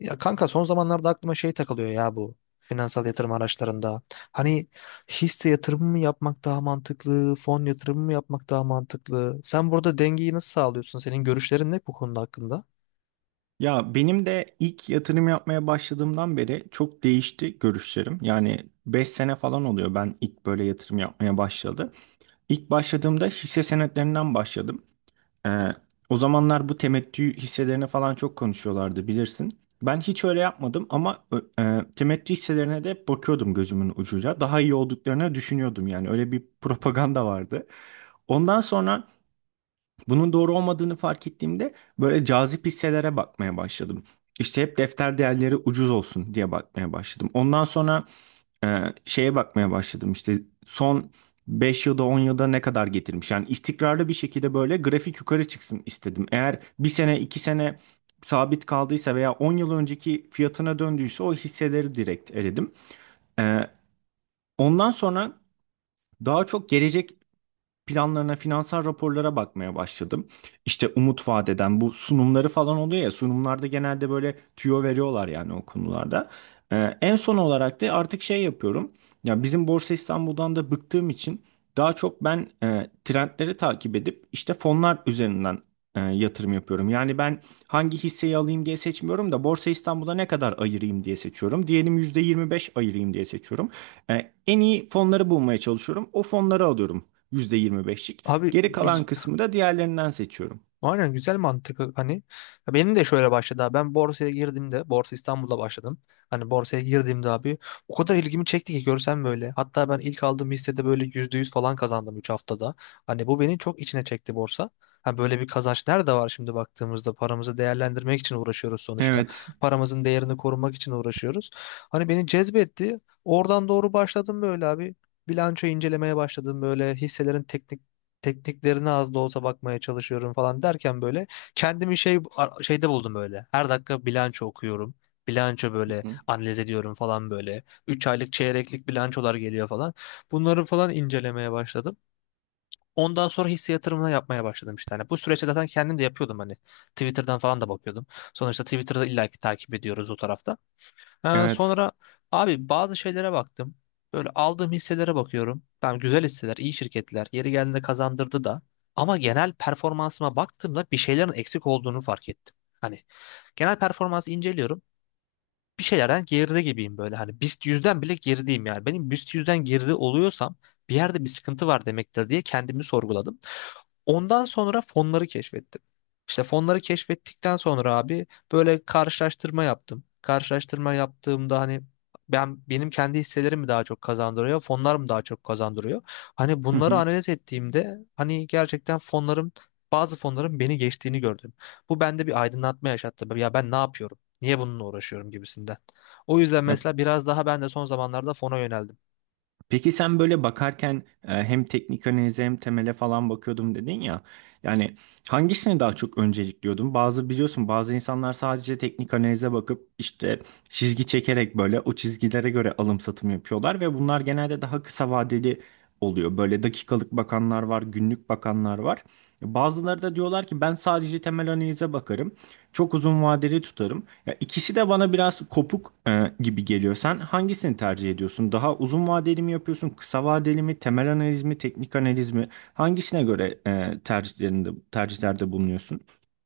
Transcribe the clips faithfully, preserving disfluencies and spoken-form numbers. Ya kanka son zamanlarda aklıma şey takılıyor ya bu finansal yatırım araçlarında. Hani hisse yatırımı mı yapmak daha mantıklı, fon yatırımı mı yapmak daha mantıklı? Sen burada dengeyi nasıl sağlıyorsun? Senin görüşlerin ne bu konuda hakkında? Ya benim de ilk yatırım yapmaya başladığımdan beri çok değişti görüşlerim. Yani beş sene falan oluyor ben ilk böyle yatırım yapmaya başladı. İlk başladığımda hisse senetlerinden başladım. Ee, O zamanlar bu temettü hisselerine falan çok konuşuyorlardı bilirsin. Ben hiç öyle yapmadım ama ö- e, temettü hisselerine de bakıyordum gözümün ucuyla. Daha iyi olduklarını düşünüyordum yani öyle bir propaganda vardı. Ondan sonra bunun doğru olmadığını fark ettiğimde böyle cazip hisselere bakmaya başladım. İşte hep defter değerleri ucuz olsun diye bakmaya başladım. Ondan sonra e, şeye bakmaya başladım. İşte son beş yılda on yılda ne kadar getirmiş. Yani istikrarlı bir şekilde böyle grafik yukarı çıksın istedim. Eğer bir sene iki sene sabit kaldıysa veya on yıl önceki fiyatına döndüyse o hisseleri direkt eledim. E, Ondan sonra daha çok gelecek planlarına, finansal raporlara bakmaya başladım. İşte umut vaat eden bu sunumları falan oluyor ya sunumlarda genelde böyle tüyo veriyorlar yani o konularda. Ee, en son olarak da artık şey yapıyorum. Ya bizim Borsa İstanbul'dan da bıktığım için daha çok ben e, trendleri takip edip işte fonlar üzerinden e, yatırım yapıyorum. Yani ben hangi hisseyi alayım diye seçmiyorum da Borsa İstanbul'da ne kadar ayırayım diye seçiyorum. Diyelim yüzde yirmi beş ayırayım diye seçiyorum. E, en iyi fonları bulmaya çalışıyorum. O fonları alıyorum. Yüzde yirmi beşlik. Abi Geri kalan güz- kısmı da diğerlerinden seçiyorum. Aynen güzel mantık. Hani ya benim de şöyle başladı abi. Ben borsaya girdiğimde Borsa İstanbul'da başladım, hani borsaya girdiğimde abi o kadar ilgimi çekti ki görsem böyle, hatta ben ilk aldığım hissede böyle yüzde yüz falan kazandım üç haftada. Hani bu beni çok içine çekti borsa. Ha, böyle bir kazanç nerede var şimdi baktığımızda? Paramızı değerlendirmek için uğraşıyoruz sonuçta, Evet. paramızın değerini korumak için uğraşıyoruz. Hani beni cezbetti, oradan doğru başladım böyle abi. Bilanço incelemeye başladım, böyle hisselerin teknik tekniklerine az da olsa bakmaya çalışıyorum falan derken böyle kendimi şey ar- şeyde buldum böyle. Her dakika bilanço okuyorum. Bilanço Hı böyle hı. analiz ediyorum falan böyle. Üç aylık çeyreklik bilançolar geliyor falan. Bunları falan incelemeye başladım. Ondan sonra hisse yatırımına yapmaya başladım işte. Hani bu süreçte zaten kendim de yapıyordum hani. Twitter'dan falan da bakıyordum. Sonuçta Twitter'da illaki takip ediyoruz o tarafta. Ha, Evet. sonra abi bazı şeylere baktım. Böyle aldığım hisselere bakıyorum. Tamam, güzel hisseler, iyi şirketler. Yeri geldiğinde kazandırdı da. Ama genel performansıma baktığımda bir şeylerin eksik olduğunu fark ettim. Hani genel performansı inceliyorum. Bir şeylerden geride gibiyim böyle. Hani BIST yüzden bile gerideyim yani. Benim BIST yüzden geride oluyorsam bir yerde bir sıkıntı var demektir diye kendimi sorguladım. Ondan sonra fonları keşfettim. İşte fonları keşfettikten sonra abi böyle karşılaştırma yaptım. Karşılaştırma yaptığımda hani ben benim kendi hisselerim mi daha çok kazandırıyor, fonlar mı daha çok kazandırıyor? Hani Hı bunları hı. analiz ettiğimde hani gerçekten fonlarım, bazı fonların beni geçtiğini gördüm. Bu bende bir aydınlatma yaşattı. Ya ben ne yapıyorum? Niye bununla uğraşıyorum gibisinden. O yüzden Ya, mesela biraz daha ben de son zamanlarda fona yöneldim. peki sen böyle bakarken e, hem teknik analize hem temele falan bakıyordum dedin ya. Yani hangisini daha çok öncelikliyordun? Bazı biliyorsun bazı insanlar sadece teknik analize bakıp işte çizgi çekerek böyle o çizgilere göre alım satım yapıyorlar ve bunlar genelde daha kısa vadeli oluyor. Böyle dakikalık bakanlar var, günlük bakanlar var. Bazıları da diyorlar ki ben sadece temel analize bakarım. Çok uzun vadeli tutarım. Ya ikisi de bana biraz kopuk e, gibi geliyor. Sen hangisini tercih ediyorsun? Daha uzun vadeli mi yapıyorsun? Kısa vadeli mi? Temel analiz mi? Teknik analiz mi? Hangisine göre e, tercihlerinde tercihlerde bulunuyorsun?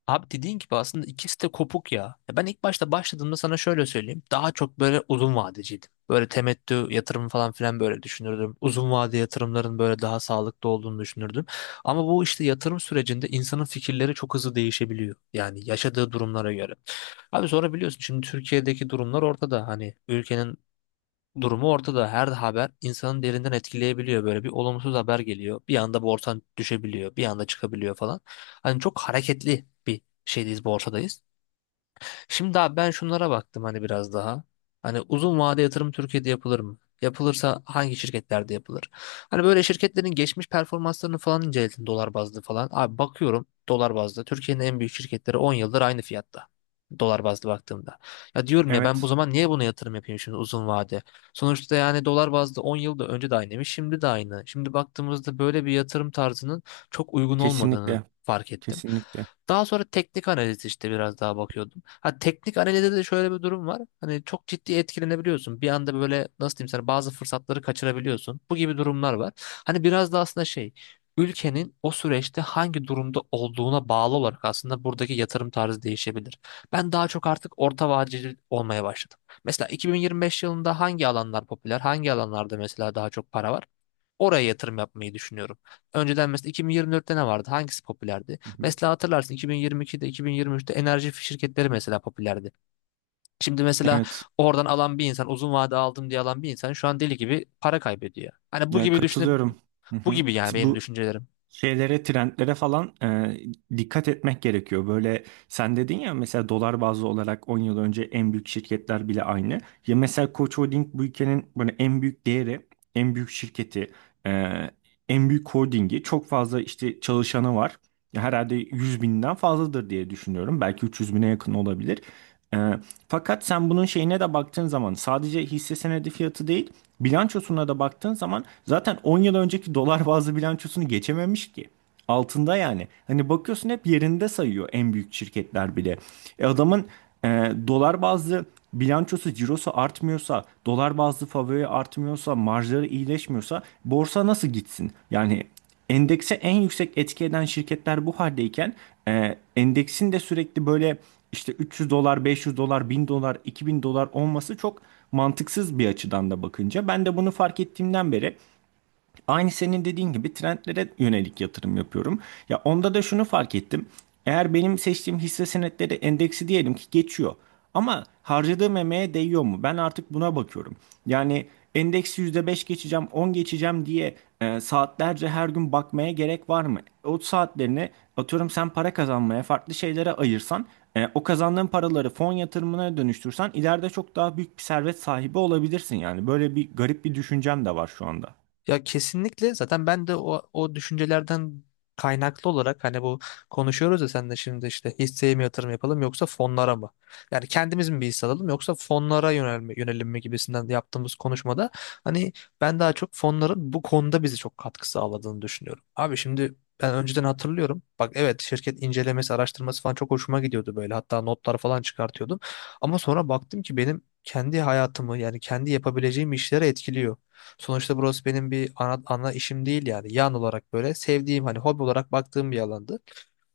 Abi dediğin gibi aslında ikisi de kopuk ya. Ya ben ilk başta başladığımda sana şöyle söyleyeyim. Daha çok böyle uzun vadeciydim. Böyle temettü yatırım falan filan böyle düşünürdüm. Uzun vade yatırımların böyle daha sağlıklı olduğunu düşünürdüm. Ama bu işte yatırım sürecinde insanın fikirleri çok hızlı değişebiliyor. Yani yaşadığı durumlara göre. Abi sonra biliyorsun şimdi Türkiye'deki durumlar ortada. Hani ülkenin durumu ortada. Her haber insanın derinden etkileyebiliyor. Böyle bir olumsuz haber geliyor. Bir anda borsan düşebiliyor. Bir anda çıkabiliyor falan. Hani çok hareketli bir şeydeyiz, borsadayız. Şimdi abi ben şunlara baktım hani biraz daha. Hani uzun vade yatırım Türkiye'de yapılır mı? Yapılırsa hangi şirketlerde yapılır? Hani böyle şirketlerin geçmiş performanslarını falan inceledim dolar bazlı falan. Abi bakıyorum dolar bazlı. Türkiye'nin en büyük şirketleri on yıldır aynı fiyatta. Dolar bazlı baktığımda. Ya diyorum ya ben bu Evet, zaman niye buna yatırım yapayım şimdi uzun vade? Sonuçta yani dolar bazlı on yılda önce de aynıymış, şimdi de aynı. Şimdi baktığımızda böyle bir yatırım tarzının çok uygun olmadığını kesinlikle, fark ettim. kesinlikle. Daha sonra teknik analiz işte biraz daha bakıyordum. Ha, teknik analizde de şöyle bir durum var. Hani çok ciddi etkilenebiliyorsun. Bir anda böyle nasıl diyeyim sana, bazı fırsatları kaçırabiliyorsun. Bu gibi durumlar var. Hani biraz da aslında şey ülkenin o süreçte hangi durumda olduğuna bağlı olarak aslında buradaki yatırım tarzı değişebilir. Ben daha çok artık orta vadeli olmaya başladım. Mesela iki bin yirmi beş yılında hangi alanlar popüler, hangi alanlarda mesela daha çok para var? Oraya yatırım yapmayı düşünüyorum. Önceden mesela iki bin yirmi dörtte ne vardı? Hangisi popülerdi? Hı hı. Mesela hatırlarsın iki bin yirmi ikide, iki bin yirmi üçte enerji şirketleri mesela popülerdi. Şimdi mesela Evet, oradan alan bir insan, uzun vade aldım diye alan bir insan şu an deli gibi para kaybediyor. Hani bu ya gibi düşünüp katılıyorum. Hı bu hı. gibi yani benim Bu düşüncelerim. şeylere, trendlere falan e, dikkat etmek gerekiyor. Böyle sen dedin ya mesela dolar bazlı olarak on yıl önce en büyük şirketler bile aynı. Ya mesela Koç Holding bu ülkenin böyle en büyük değeri, en büyük şirketi, e, en büyük holdingi. Çok fazla işte çalışanı var. Herhalde yüz binden fazladır diye düşünüyorum. Belki üç yüz bine yakın olabilir. E, Fakat sen bunun şeyine de baktığın zaman sadece hisse senedi fiyatı değil, bilançosuna da baktığın zaman zaten on yıl önceki dolar bazlı bilançosunu geçememiş ki. Altında yani. Hani bakıyorsun hep yerinde sayıyor en büyük şirketler bile. E adamın e, dolar bazlı bilançosu, cirosu artmıyorsa, dolar bazlı favori artmıyorsa, marjları iyileşmiyorsa borsa nasıl gitsin? Yani endekse en yüksek etki eden şirketler bu haldeyken e, endeksin de sürekli böyle işte üç yüz dolar, beş yüz dolar, bin dolar, iki bin dolar olması çok mantıksız bir açıdan da bakınca. Ben de bunu fark ettiğimden beri aynı senin dediğin gibi trendlere yönelik yatırım yapıyorum. Ya onda da şunu fark ettim. Eğer benim seçtiğim hisse senetleri endeksi diyelim ki geçiyor. Ama harcadığım emeğe değiyor mu? Ben artık buna bakıyorum. Yani endeksi yüzde beş geçeceğim, on geçeceğim diye e, saatlerce her gün bakmaya gerek var mı? O saatlerini atıyorum sen para kazanmaya, farklı şeylere ayırsan, e, o kazandığın paraları fon yatırımına dönüştürsen ileride çok daha büyük bir servet sahibi olabilirsin yani. Böyle bir garip bir düşüncem de var şu anda. Ya kesinlikle zaten ben de o, o düşüncelerden kaynaklı olarak hani bu konuşuyoruz ya sen de şimdi işte hisseye mi yatırım yapalım yoksa fonlara mı? Yani kendimiz mi bir hisse alalım yoksa fonlara yönelme, yönelim mi gibisinden yaptığımız konuşmada hani ben daha çok fonların bu konuda bize çok katkı sağladığını düşünüyorum. Abi şimdi ben önceden hatırlıyorum. Bak evet, şirket incelemesi, araştırması falan çok hoşuma gidiyordu böyle. Hatta notlar falan çıkartıyordum. Ama sonra baktım ki benim kendi hayatımı yani kendi yapabileceğim işlere etkiliyor. Sonuçta burası benim bir ana, ana işim değil yani. Yan olarak böyle sevdiğim hani hobi olarak baktığım bir alandı.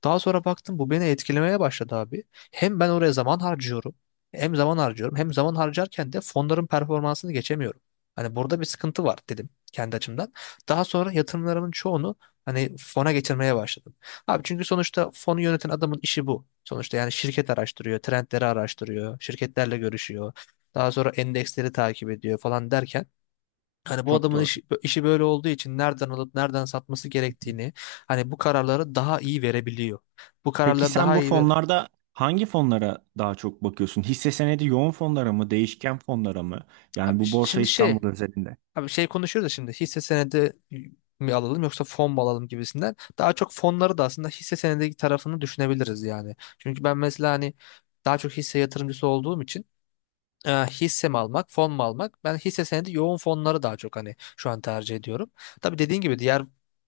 Daha sonra baktım bu beni etkilemeye başladı abi. Hem ben oraya zaman harcıyorum. Hem zaman harcıyorum. Hem zaman harcarken de fonların performansını geçemiyorum. Hani burada bir sıkıntı var dedim kendi açımdan. Daha sonra yatırımlarımın çoğunu hani fona geçirmeye başladım. Abi çünkü sonuçta fonu yöneten adamın işi bu. Sonuçta yani şirket araştırıyor, trendleri araştırıyor, şirketlerle görüşüyor. Daha sonra endeksleri takip ediyor falan derken hani bu Çok adamın doğru. iş- işi böyle olduğu için nereden alıp nereden satması gerektiğini, hani bu kararları daha iyi verebiliyor. Bu Peki kararları sen daha bu iyi ver. fonlarda hangi fonlara daha çok bakıyorsun? Hisse senedi yoğun fonlara mı, değişken fonlara mı? Yani Abi bu ş- Borsa şimdi şey İstanbul özelinde. abi şey konuşuyoruz da şimdi hisse senedi mi alalım yoksa fon mu alalım gibisinden. Daha çok fonları da aslında hisse senedi tarafını düşünebiliriz yani. Çünkü ben mesela hani daha çok hisse yatırımcısı olduğum için e, hisse mi almak, fon mu almak? Ben hisse senedi yoğun fonları daha çok hani şu an tercih ediyorum. Tabii dediğin gibi diğer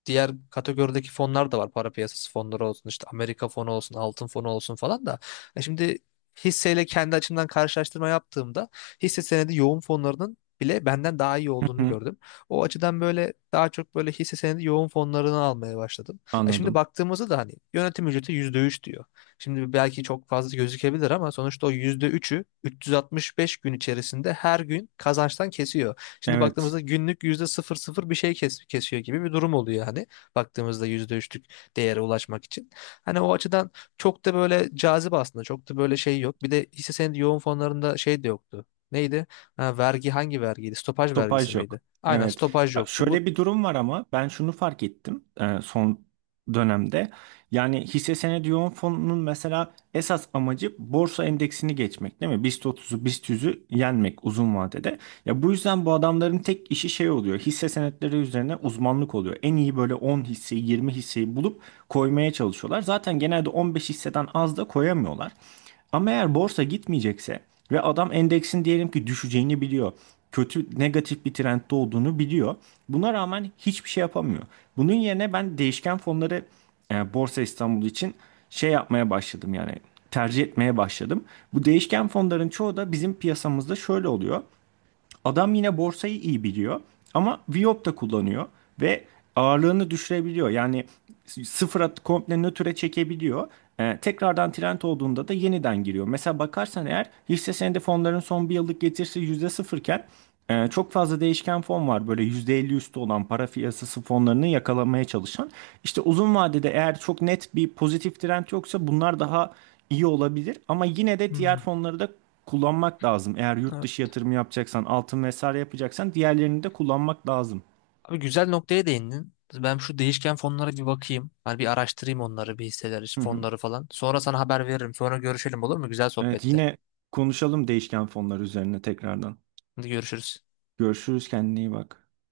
diğer kategorideki fonlar da var. Para piyasası fonları olsun, işte Amerika fonu olsun, altın fonu olsun falan da. E şimdi hisseyle kendi açımdan karşılaştırma yaptığımda hisse senedi yoğun fonlarının bile benden daha iyi Hı olduğunu hı. gördüm. O açıdan böyle daha çok böyle hisse senedi yoğun fonlarını almaya başladım. E şimdi Anladım. baktığımızda da hani yönetim ücreti yüzde üç diyor. Şimdi belki çok fazla gözükebilir ama sonuçta o yüzde üçü üç yüz altmış beş gün içerisinde her gün kazançtan kesiyor. Şimdi Evet. baktığımızda günlük yüzde sıfır sıfır bir şey kes kesiyor gibi bir durum oluyor hani baktığımızda yüzde üçlük değere ulaşmak için. Hani o açıdan çok da böyle cazip aslında, çok da böyle şey yok. Bir de hisse senedi yoğun fonlarında şey de yoktu. Neydi? Ha, vergi hangi vergiydi? Stopaj vergisi Topaj yok. miydi? Aynen, Evet. stopaj Ya yoktu. Bu. şöyle bir durum var ama ben şunu fark ettim e, son dönemde. Yani hisse senedi yoğun fonunun mesela esas amacı borsa endeksini geçmek değil mi? BIST otuzu, BIST yüzü yenmek uzun vadede. Ya bu yüzden bu adamların tek işi şey oluyor. Hisse senetleri üzerine uzmanlık oluyor. En iyi böyle on hisseyi, yirmi hisseyi bulup koymaya çalışıyorlar. Zaten genelde on beş hisseden az da koyamıyorlar. Ama eğer borsa gitmeyecekse ve adam endeksin diyelim ki düşeceğini biliyor. Kötü negatif bir trendde olduğunu biliyor. Buna rağmen hiçbir şey yapamıyor. Bunun yerine ben değişken fonları e, Borsa İstanbul için şey yapmaya başladım yani tercih etmeye başladım. Bu değişken fonların çoğu da bizim piyasamızda şöyle oluyor. Adam yine borsayı iyi biliyor ama vivap da kullanıyor ve ağırlığını düşürebiliyor. Yani sıfıra komple nötre çekebiliyor. Ee, tekrardan trend olduğunda da yeniden giriyor. Mesela bakarsan eğer hisse senedi fonların son bir yıllık getirisi yüzde sıfır iken e, çok fazla değişken fon var böyle yüzde elli üstü olan para piyasası fonlarını yakalamaya çalışan. İşte uzun vadede eğer çok net bir pozitif trend yoksa bunlar daha iyi olabilir ama yine de diğer Hmm. fonları da kullanmak lazım. Eğer yurt dışı yatırımı yapacaksan, altın vesaire yapacaksan diğerlerini de kullanmak lazım. Abi güzel noktaya değindin. Ben şu değişken fonlara bir bakayım. Hani bir araştırayım onları, bir hisseleri, Hı hı. fonları falan. Sonra sana haber veririm. Sonra görüşelim, olur mu? Güzel Evet sohbette. yine konuşalım değişken fonlar üzerine tekrardan. Hadi görüşürüz. Görüşürüz kendine iyi bak.